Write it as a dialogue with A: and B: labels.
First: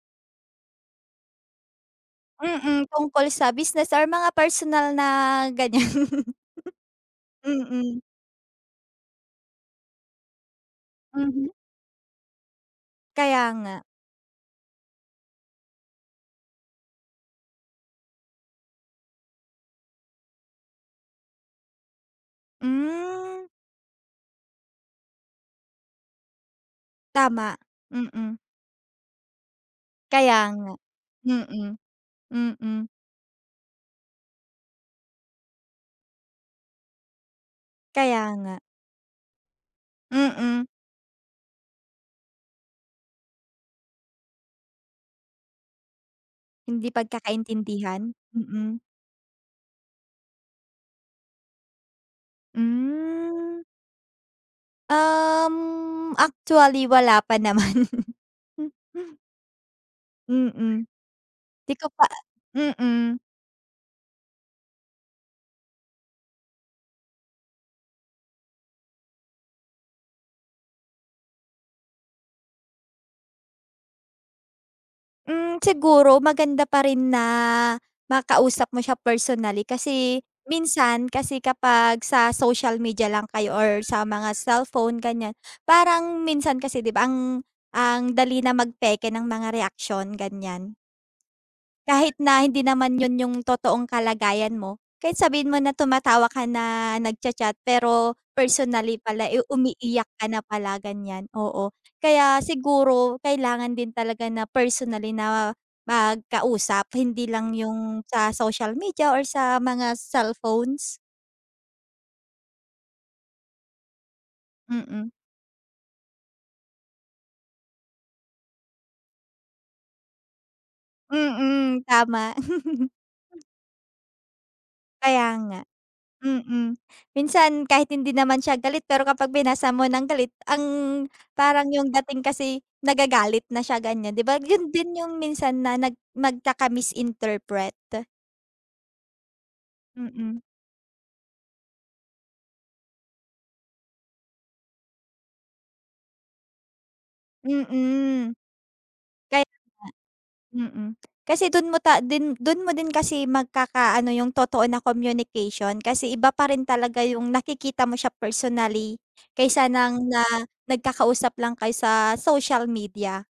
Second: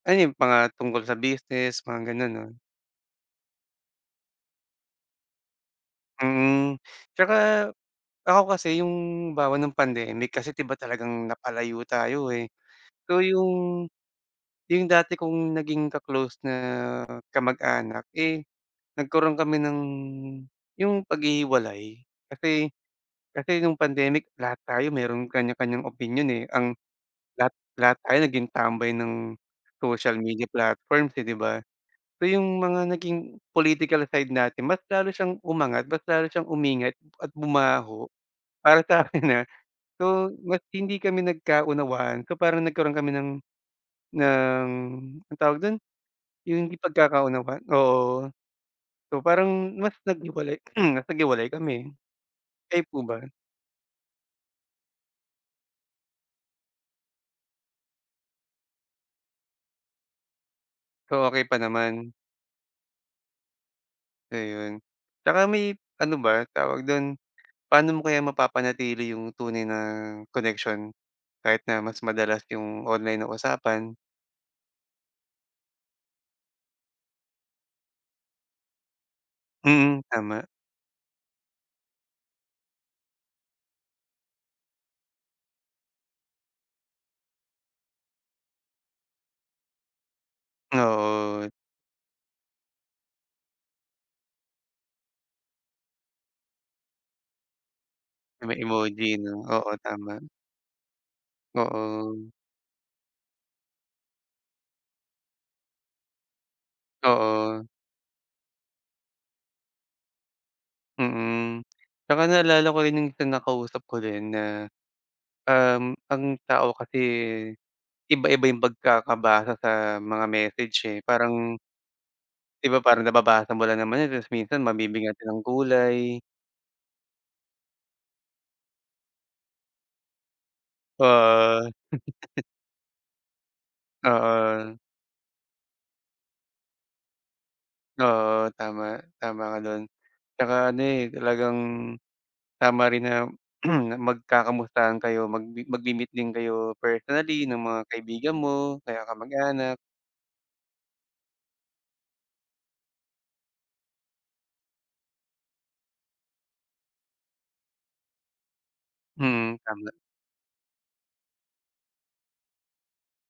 A: Ano yun mga tungkol sa business, mga gano'n 'no?
B: Mm, tungkol sa business or mga personal na ganyan.
A: Mm, tsaka
B: Mm.
A: ako kasi yung halimbawa nung pandemic kasi di ba talagang
B: Mhm.
A: napalayo tayo, eh, so
B: Kaya nga.
A: yung, yung dati kong naging ka-close na kamag-anak, eh, nagkaro'n kami ng yung paghihiwalay kasi,
B: Hmm.
A: kasi nung pandemic lahat tayo mayro'n kanya-kanyang opinyon, eh. Ang lahat,
B: Tama,
A: lahat tayo
B: mm.
A: naging tambay ng social
B: Kaya
A: media
B: nga,
A: platforms, eh, di ba?
B: mm.
A: So yung mga
B: Mm.
A: naging political side natin mas lalo siyang umangat, mas lalo siyang umingat at bumaho
B: Kaya nga.
A: para sakin, ha. So mas
B: Mm.
A: hindi kami nagkaunawaan so parang nagkaroon kami ng, ng anong tawag do'n? Yung hindi
B: Hindi
A: pagkakaunawan,
B: pagkakaintindihan?
A: oo.
B: Mm.
A: So parang mas naghiwalay mas naghiwalay kami, kayo po ba?
B: Hmm. Um, actually wala pa naman. Mm.
A: So, okey pa
B: Di ko pa
A: naman?
B: mm.
A: Ayun, tsaka may ano ba tawag do'n? Paano mo kaya mapapanatili yung tunay na koneksyon kahit na mas madalas yung online na usapan?
B: Hmm, siguro maganda pa rin na makausap mo siya personally
A: Mm,
B: kasi
A: tama.
B: minsan kasi kapag sa social media lang kayo or sa mga cellphone ganyan parang minsan kasi di ba ang, ang dali na magpeke ng mga reaksyon, ganyan.
A: Oo.
B: Kahit na hindi naman yun yung totoong kalagayan mo kahit sabihin mo na tumatawa ka na nag-cha-chat pero
A: May
B: personally
A: emoji
B: pala, eh,
A: 'no? Oo,
B: umiiyak
A: tama.
B: ka na pala ganyan, oo.
A: Oo.
B: Kaya siguro kailangan din talaga na personally na magkausap hindi lang
A: Oo.
B: yung sa social media or sa mga cellphones.
A: Mm, 'tsaka naalala ko rin yung sa nakausap ko rin na,
B: Mm.
A: um, ang tao kasi iba-iba yung pagkakabasa sa mga message, eh, parang
B: Mm, tama.
A: Di ba parang nababasa mo lang naman yun tapos minsan mabibgyan natin
B: Kaya
A: ng
B: nga,
A: kulay.
B: mm. Minsan kahit hindi naman siya galit pero kapag binasa mo ng galit ang
A: Ah.
B: parang yung dating kasi nagagalit na siya ganyan di ba, yun
A: Oo.
B: din yung minsan na nag magkaka-misinterpret.
A: Oo, tama. Tama ka do'n,
B: Mm.
A: tsaka ano, eh, talagang tama rin na magkakamustahan kayo mag magmi-meet din kayo personally ng mga kaibigan
B: Mm.
A: mo o kaya
B: Kaya
A: kamag-anak.
B: nga, mm, kasi do'n mo ta den do'n mo din kasi magkakaano yung totoo na communication kasi iba pa rin talaga yung nakikita mo siya personally
A: Mm,
B: kaysa
A: tama.
B: ng na nagkakausap lang kayo sa social media.